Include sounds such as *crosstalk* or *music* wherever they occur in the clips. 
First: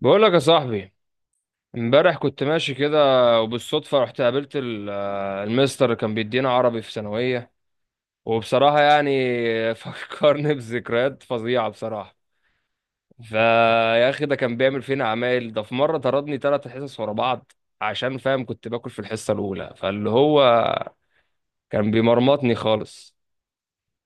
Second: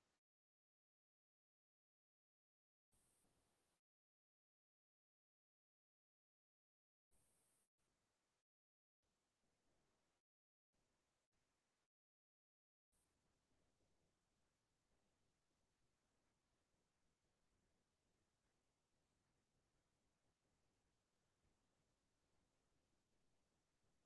بقول لك يا صاحبي، امبارح كنت ماشي كده وبالصدفة رحت قابلت المستر اللي كان بيدينا عربي في ثانوية. وبصراحة يعني *laughs* فكرني بذكريات فظيعة بصراحة. فيا أخي ده كان بيعمل فينا عمايل. ده في مرة طردني ثلاث حصص ورا بعض عشان فاهم كنت باكل في الحصة الأولى، فاللي هو كان بيمرمطني خالص.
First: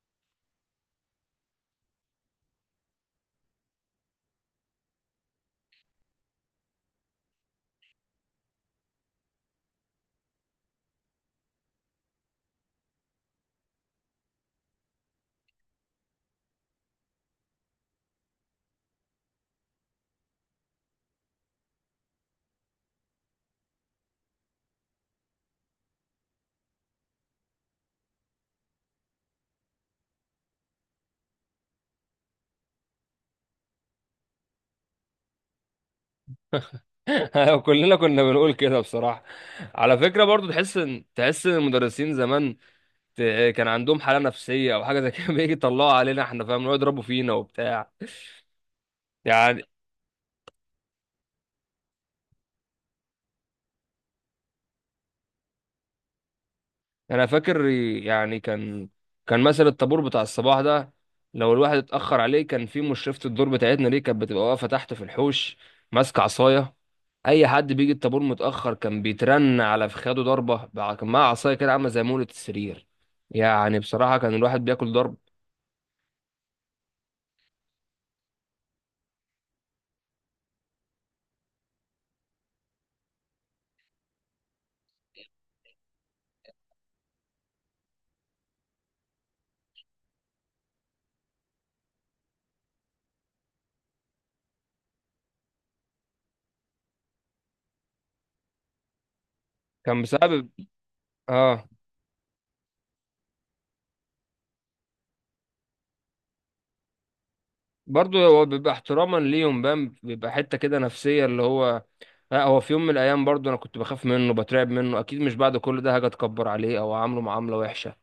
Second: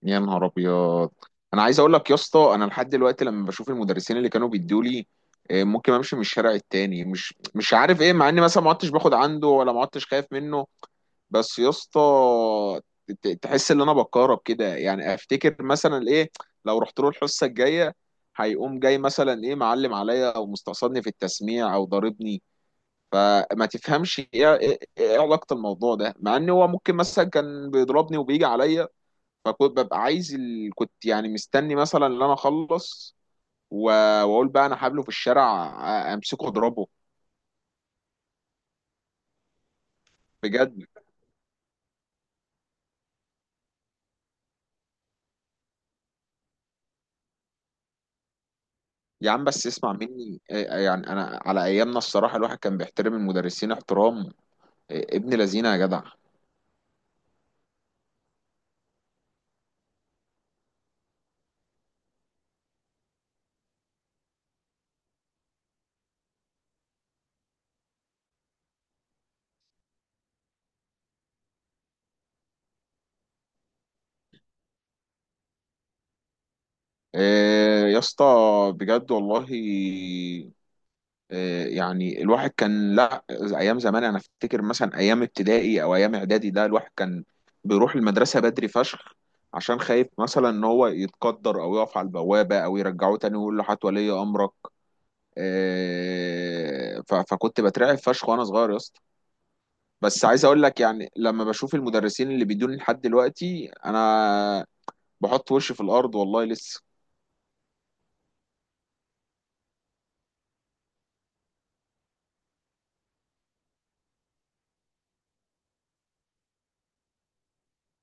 يا نهار ابيض. انا عايز اقول لك يا اسطى، انا لحد دلوقتي لما بشوف المدرسين اللي كانوا بيدوا لي ممكن امشي من الشارع التاني، مش عارف ايه، مع اني مثلا ما عدتش باخد عنده ولا ما عدتش خايف منه. بس يا اسطى، تحس ان انا بتكهرب كده، يعني افتكر مثلا ايه، لو رحت له الحصه الجايه هيقوم جاي مثلا ايه معلم عليا او مستقصدني في التسميع او ضاربني. فما تفهمش ايه ايه إيه علاقه الموضوع ده، مع ان هو ممكن مثلا كان بيضربني وبيجي عليا. فكنت ببقى عايز ال... كنت يعني مستني مثلا ان انا اخلص و... واقول بقى انا هقابله في الشارع، امسكه اضربه. *laughs* كلنا كنا بنقول كده بصراحة. على فكرة برضو تحس بجد. إن تحس إن المدرسين زمان كان عندهم حالة نفسية أو حاجة زي كده. *laughs* بيجي يطلعوا علينا إحنا فاهم، يقعدوا يضربوا فينا وبتاع. يا عم يعني بس اسمع مني، يعني انا على ايامنا الصراحه الواحد كان بيحترم المدرسين احترام. إيه، ابن لذينه يا جدع. أنا فاكر يعني كان مثلا الطابور بتاع الصباح ده لو الواحد اتأخر عليه، كان في مشرفة الدور بتاعتنا دي كانت بتبقى واقفة تحت في الحوش ماسكة عصاية. أي حد بيجي الطابور متأخر كان بيترن على فخاده ضربة، كان معاه عصاية كده عاملة زي مولة السرير. يعني بصراحة كان الواحد بياكل ضرب. إيه، يا اسطى بجد والله. يعني الواحد كان، لا، ايام زمان انا افتكر مثلا ايام ابتدائي او ايام اعدادي، ده الواحد كان بيروح المدرسه بدري فشخ، عشان خايف مثلا ان هو يتقدر او يقف على البوابه او يرجعوه تاني ويقول له هات ولي امرك. فكنت بترعب فشخ وانا صغير يا اسطى. كان بس عايز بسبب اقول لك يعني لما آه، بشوف المدرسين اللي بيدوني لحد دلوقتي انا بحط وشي في الارض والله لسه. برضه هو بيبقى احتراما ليهم بقى. بيبقى حتة كده نفسية اللي هو، لا هو في يوم من الايام برضو انا كنت بخاف منه بترعب منه، اكيد مش بعد كل ده هاجي اتكبر عليه او اعامله معامله وحشه.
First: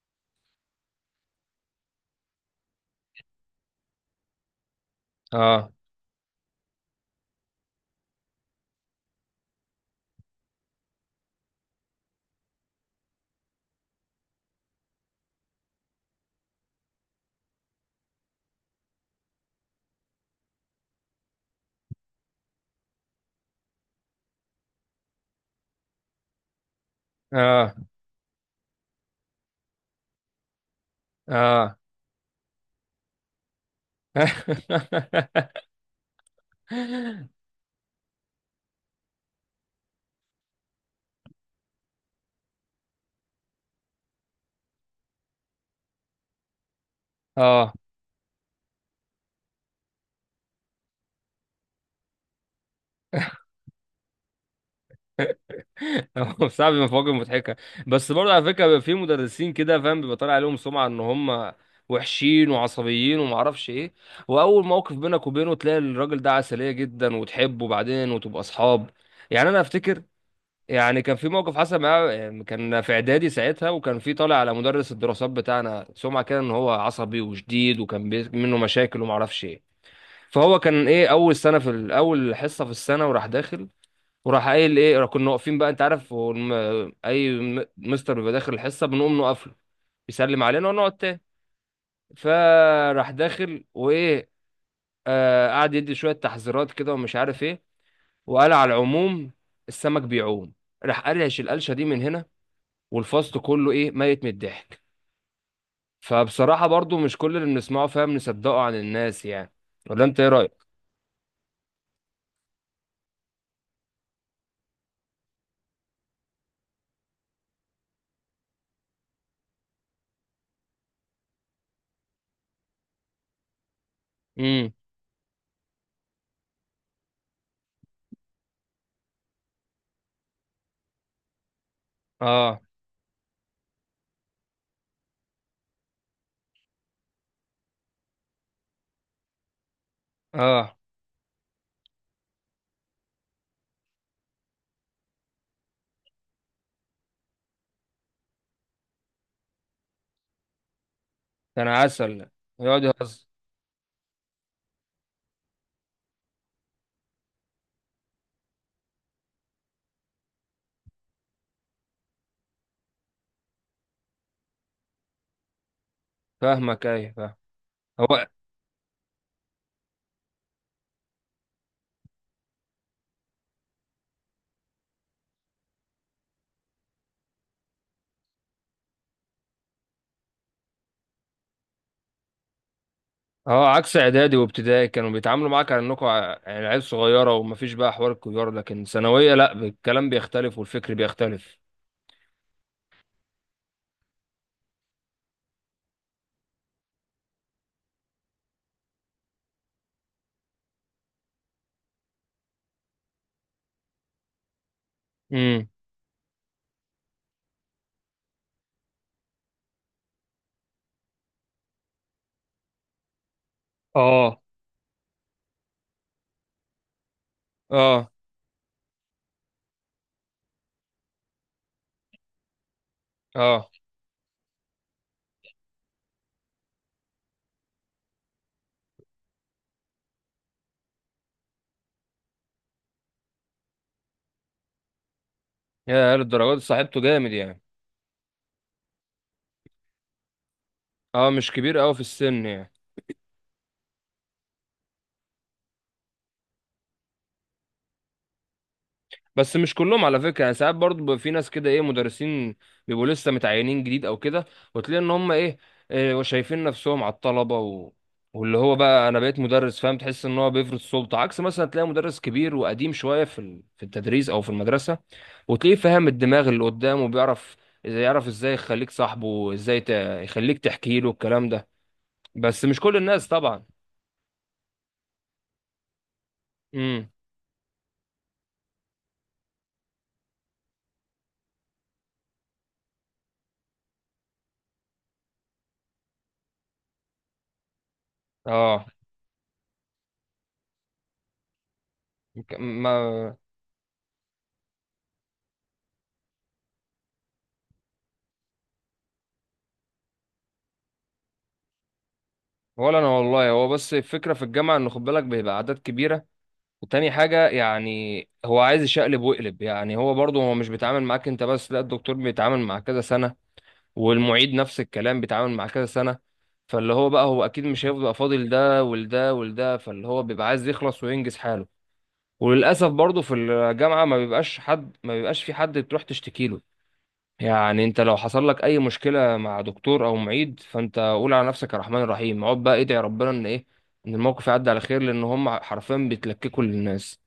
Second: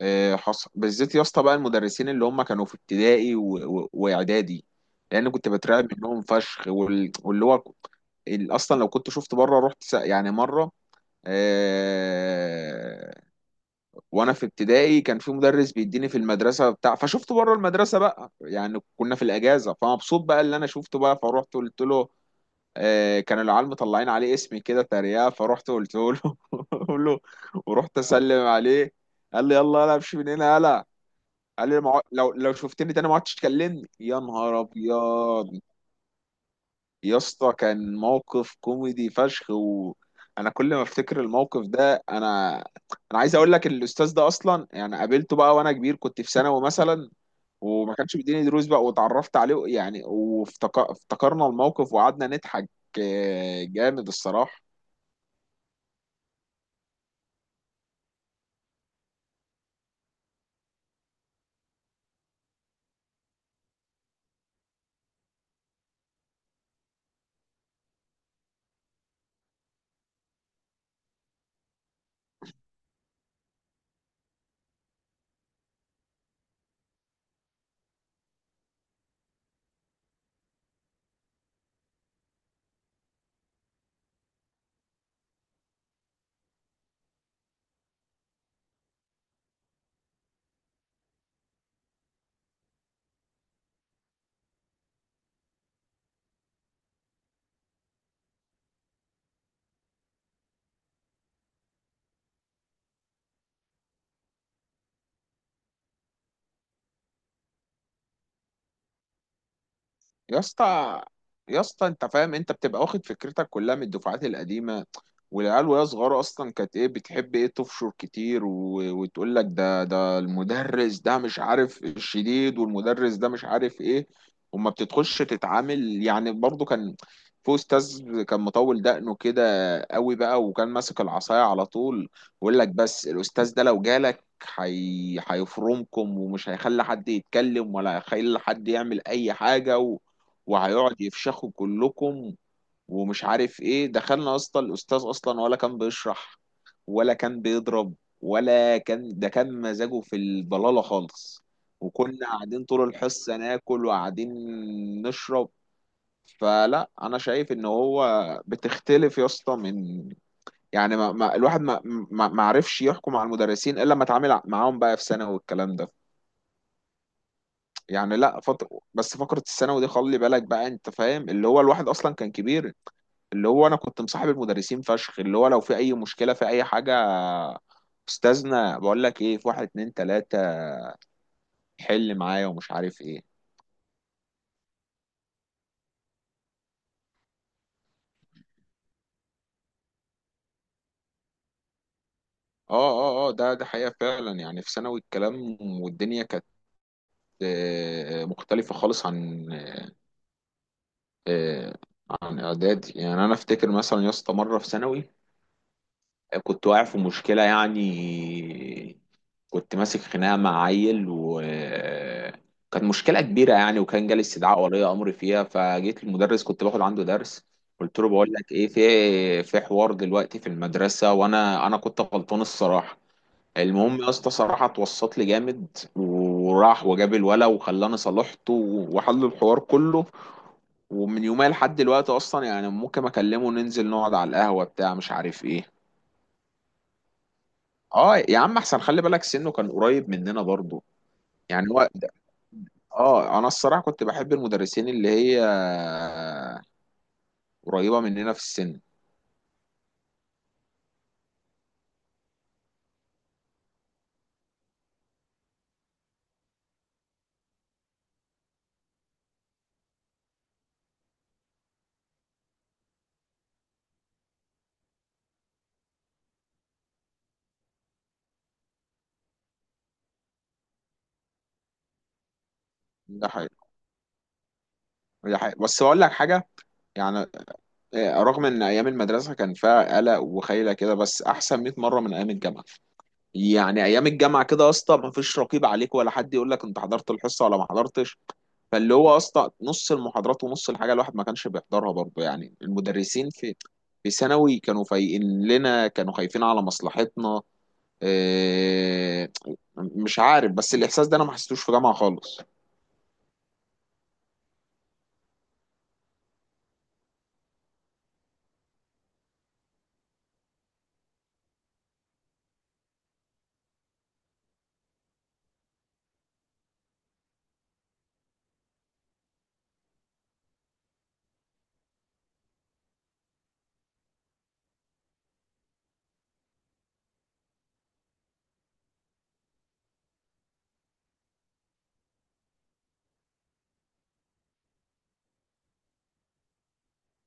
حصل بالذات يا اسطى بقى المدرسين اللي هم كانوا في ابتدائي واعدادي، لان كنت اه. بترعب منهم فشخ واللي هو، اصلا لو كنت شفت بره رحت يعني مره، آه... وانا في ابتدائي كان في مدرس بيديني في المدرسه بتاع، فشفته بره المدرسه بقى، يعني كنا في الاجازه، فمبسوط بقى اللي انا شفته بقى، فروحت قلت له. كان العيال مطلعين عليه اسمي كده تريقه، فرحت قلت له *laughs* قلت له. اه. ورحت اسلم عليه، قال لي يلا يلا امشي من هنا يلا. قال اه. لي لو شفتني تاني ما عدتش تكلمني. يا نهار ابيض. *laughs* يا اسطى كان موقف كوميدي فشخ، وانا كل ما افتكر الموقف ده انا عايز اقول لك، الاستاذ ده اصلا يعني قابلته بقى وانا كبير، كنت في ثانوي مثلا، اه. وما كانش بيديني دروس بقى، واتعرفت عليه يعني، وافتكرنا الموقف وقعدنا نضحك. جامد الصراحة. هو صعب مفاجأة مضحكه. بس برضه على فكره بيبقى في مدرسين كده فاهم بيبقى طالع عليهم سمعه ان هم وحشين وعصبيين وما اعرفش ايه، واول موقف بينك وبينه تلاقي الراجل ده عسليه جدا وتحبه بعدين وتبقى اصحاب. يعني انا افتكر يعني كان في موقف حصل معاه، كان في اعدادي ساعتها، وكان في طالع على مدرس الدراسات بتاعنا سمعه كده ان هو عصبي وشديد وكان منه مشاكل وما اعرفش ايه. فهو كان ايه اول اول حصه في السنه وراح داخل، وراح قايل ايه. كنا واقفين بقى، انت عارف هو مستر بيبقى داخل الحصه بنقوم نقف له، يسلم علينا ونقعد تاني. فراح داخل وايه، آه، قعد يدي شويه تحذيرات كده ومش عارف ايه، وقال على العموم السمك بيعوم. راح قرش القلشه دي من هنا، والفصل كله ايه، ميت من الضحك. فبصراحة برضو مش كل اللي بنسمعه فاهم نصدقه عن الناس يعني. ولا انت ايه يا رأيك؟ اسطى يا اسطى انت فاهم، انت بتبقى واخد فكرتك كلها من الدفعات القديمه، والعيال وهي صغيره اصلا كانت ايه بتحب ايه تفشر كتير وتقول لك ده المدرس ده مش عارف الشديد، والمدرس ده مش عارف ايه. وما امم. بتدخلش تتعامل يعني، برضو كان في استاذ كان مطول دقنه كده قوي بقى، وكان ماسك العصايه على طول، ويقول اه. لك بس الاستاذ ده لو جالك هيفرمكم، ومش هيخلي حد يتكلم، ولا هيخلي حد يعمل اي حاجه، اه. وهيقعد يفشخوا كلكم ومش عارف ايه. دخلنا يا اسطى الاستاذ اصلا ولا كان بيشرح ولا كان بيضرب، ولا كان ده كان مزاجه في الضلالة خالص، كان وكنا عسل. قاعدين يقعد طول يهزر. الحصة ناكل وقاعدين نشرب. فلا انا شايف ان هو بتختلف يا اسطى من، يعني، ما الواحد ما عرفش يحكم على المدرسين الا لما اتعامل معاهم بقى في ثانوي والكلام ده. فاهمك، ايه فاهم. يعني هو لا، فترة بس فقرة الثانوي دي خلي بالك بقى انت فاهم، اللي هو الواحد اصلا كان كبير، اللي هو انا كنت مصاحب المدرسين فشخ، اللي هو لو في اي مشكله في اي حاجه، استاذنا بقول لك ايه في واحد اتنين تلاته حل معايا ومش عارف ايه. اه عكس اعدادي وابتدائي كانوا بيتعاملوا معاك على يعني عيال صغيرة ومفيش بقى حوار الكبار، لكن ثانوية لا، الكلام بيختلف والفكر بيختلف. اه اه اه، ده حقيقه فعلا. يعني في ثانوي الكلام والدنيا كانت مختلفه خالص، آه، عن اعدادي. يعني انا افتكر مثلا يا اسطى مره في ثانوي امم. كنت واقع في مشكله، يعني كنت ماسك خناقه مع عيل وكانت مشكله كبيره يعني، وكان جالي اه. استدعاء ولي امر فيها، فجيت المدرس كنت باخد عنده درس، قلت له اه. بقول لك ايه، في حوار دلوقتي في المدرسه وانا انا كنت غلطان الصراحه. اه. المهم يا اسطى صراحه اتوسط لي جامد، وراح وجاب الولا وخلاني صالحته وحل الحوار كله. ومن يومها لحد دلوقتي اصلا يعني ممكن اكلمه ننزل نقعد على القهوه بتاع مش عارف ايه. يا للدرجات، صاحبته جامد يعني. اه يا عم، احسن خلي بالك سنه كان قريب مننا برضه اه مش يعني كبير هو. قوي في السن يعني. اه، انا الصراحه كنت بحب المدرسين اللي هي قريبه مننا في السن. بس مش كلهم على فكره يعني، ساعات برضه بيبقى في ناس كده ايه، مدرسين بيبقوا لسه متعينين جديد او كده، وتلاقي ان هم ايه، إيه، شايفين نفسهم على الطلبه، واللي هو بقى انا بقيت مدرس فاهم، تحس ان هو بيفرض سلطه. عكس مثلا تلاقي مدرس كبير وقديم شويه في التدريس او في المدرسه، وتلاقيه فاهم الدماغ اللي قدامه وبيعرف إذا يعرف ازاي يخليك صاحبه وازاي يخليك تحكي له الكلام ده. بس مش كل الناس ده حقيقي. طبعا. ده حقيقي، بس اقول لك حاجه، امم. يعني رغم ان ايام المدرسه كان فيها قلق وخيله كده، بس احسن 100 مره من ايام الجامعه. يعني ايام الجامعه كده يا اسطى ما فيش رقيب عليك ولا حد يقول لك انت حضرت الحصه ولا ما حضرتش. اه. فاللي هو يا اسطى نص المحاضرات ونص الحاجه الواحد ما كانش بيحضرها برضه، يعني ك- ما المدرسين في ثانوي كانوا فايقين لنا، كانوا خايفين على مصلحتنا. إيه، مش عارف بس الإحساس ده أنا ما حسيتوش في جامعة خالص. ولا انا والله. هو بس الفكره في الجامعه ان خد بالك بيبقى اعداد كبيره، وتاني حاجة يعني هو عايز يشقلب ويقلب. يعني هو برضه هو مش بيتعامل معاك انت بس، لا، الدكتور بيتعامل مع كذا سنة، والمعيد نفس الكلام بيتعامل مع كذا سنة، فاللي هو بقى هو اكيد مش هيفضل فاضل ده، ولده ولده، فاللي هو بيبقى عايز يخلص وينجز حاله. وللأسف برضه في الجامعة ما بيبقاش في حد تروح تشتكي له. يعني انت لو حصل لك اي مشكلة مع دكتور او معيد فانت قول على نفسك الرحمن الرحيم، اقعد بقى ادعي ربنا ان ايه، ان الموقف يعدي على خير، لان هم حرفيا بيتلككوا للناس.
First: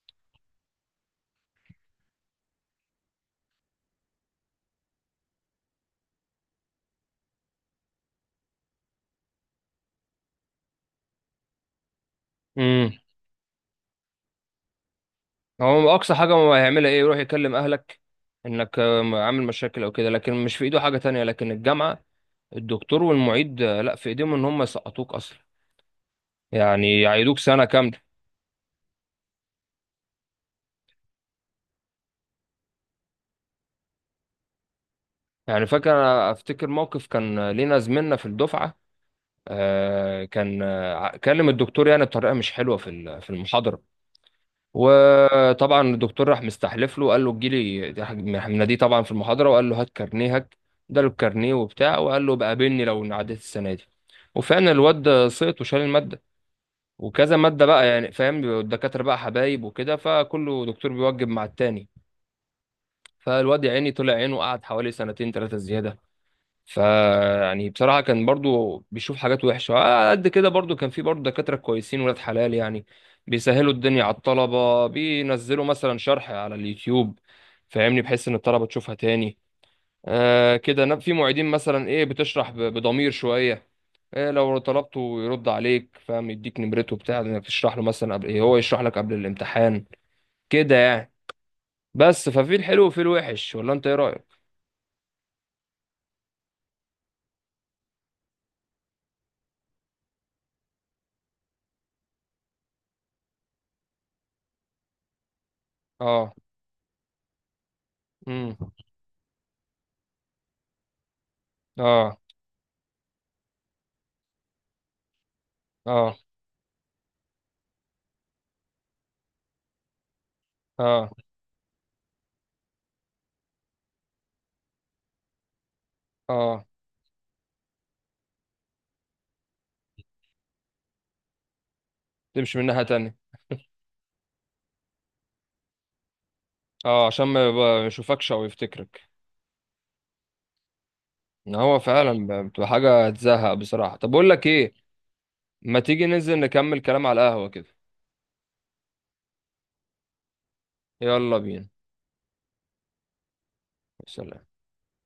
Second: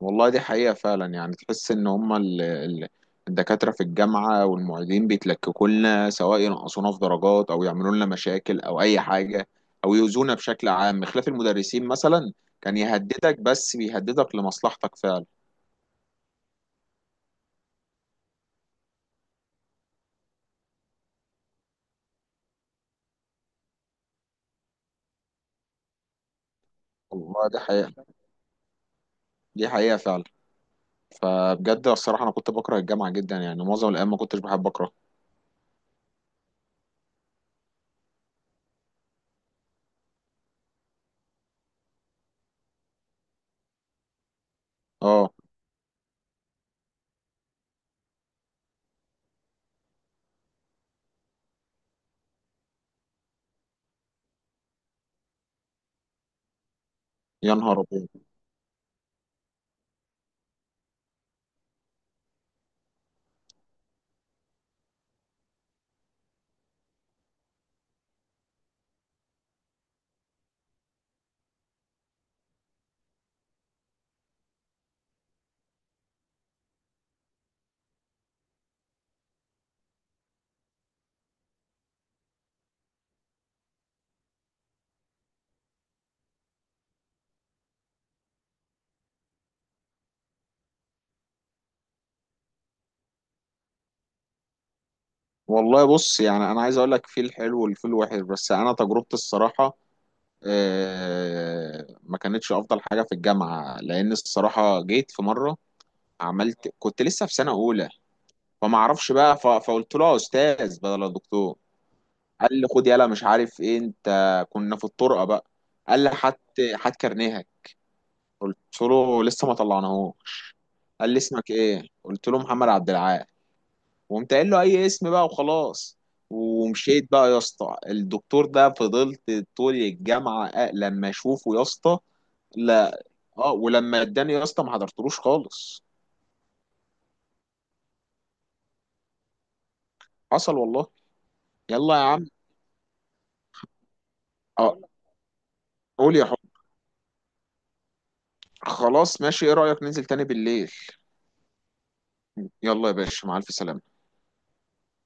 والله دي حقيقة فعلا، يعني تحس إن هما الدكاترة في الجامعة والمعيدين بيتلككوا لنا، سواء ينقصونا في درجات أو يعملوا لنا مشاكل أو أي حاجة، أو يؤذونا بشكل عام. خلاف المدرسين مثلا، كان يهددك بس بيهددك لمصلحتك فعلا. هو اقصى حاجه هو هيعملها ايه، يروح يكلم اهلك انك عامل مشاكل او كده، لكن مش في ايده حاجه تانية. لكن الجامعه، الدكتور والمعيد لا في ايديهم ان هم يسقطوك اصلا، يعني يعيدوك والله دي سنه كامله. حقيقة. دي حقيقة فعلا. فبجد الصراحة أنا كنت بكره الجامعة جدا، يعني معظم الأيام ما كنتش بحب أكره. يعني فاكر أنا، افتكر موقف كان لينا زميلنا في الدفعه، آه، كان آه، كلم الدكتور يعني بطريقه مش حلوه في المحاضره. أه. وطبعا الدكتور راح مستحلف له، قال له تجيلي. راح مناديه طبعا في المحاضره وقال له هات كارنيهك. اداله الكارنيه وبتاع، وقال له بقابلني لو عديت السنه دي. وفعلا الواد ده سقط وشال الماده، وكذا يا ماده نهار بقى أبيض. يعني فاهم، بيبقوا الدكاتره بقى حبايب وكده، فكله دكتور بيوجب مع التاني. فالواد يا عيني طلع عينه، قعد حوالي سنتين ثلاثه زياده. فيعني بصراحة كان برضو بيشوف حاجات وحشة، على قد كده برضو كان في برضو دكاترة كويسين ولاد حلال يعني، بيسهلوا الدنيا على الطلبة، بينزلوا مثلا شرح على اليوتيوب فاهمني، بحيث ان الطلبة تشوفها تاني. آه كده، في معيدين مثلا ايه بتشرح بضمير شوية. إيه، لو طلبته يرد عليك فاهم، يديك نمرته بتاع انك تشرح له، مثلا قبل ايه هو يشرح لك قبل الامتحان كده يعني. بس ففي الحلو وفي الوحش، ولا انت ايه رأيك؟ والله بص يعني انا عايز اقول لك في الحلو والفي الوحش، بس انا تجربتي الصراحه ما كانتش افضل حاجه في الجامعه، لان الصراحه جيت في مره، اه. عملت، كنت لسه في سنه اولى، امم. فما اعرفش بقى، فقلت له يا استاذ بدل الدكتور. اه. قال لي خد يلا مش عارف ايه انت، كنا في الطرقه بقى. قال لي اه. هات هات كارنيهك. قلت له لسه ما طلعناهوش. اه. قال لي اسمك ايه، قلت له محمد عبد العال، وقمت قايل له اي اسم بقى وخلاص، اه. ومشيت بقى يا اسطى. الدكتور ده فضلت طول الجامعه، لما اشوفه يا اسطى. تمشي من ناحية لا. تانية. اه، ولما اداني يا اسطى ما حضرتلوش خالص. اه عشان ما يشوفكش او يفتكرك. حصل والله. ان هو يلا يا فعلا عم. بتبقى حاجة تزهق بصراحة. طب اقول لك ايه، اه، ما تيجي قول يا حب. ننزل نكمل كلام على القهوة كده. خلاص ماشي، ايه رايك ننزل تاني بالليل؟ يلا بينا. يلا يا باشا، مع الف سلامه. سلام.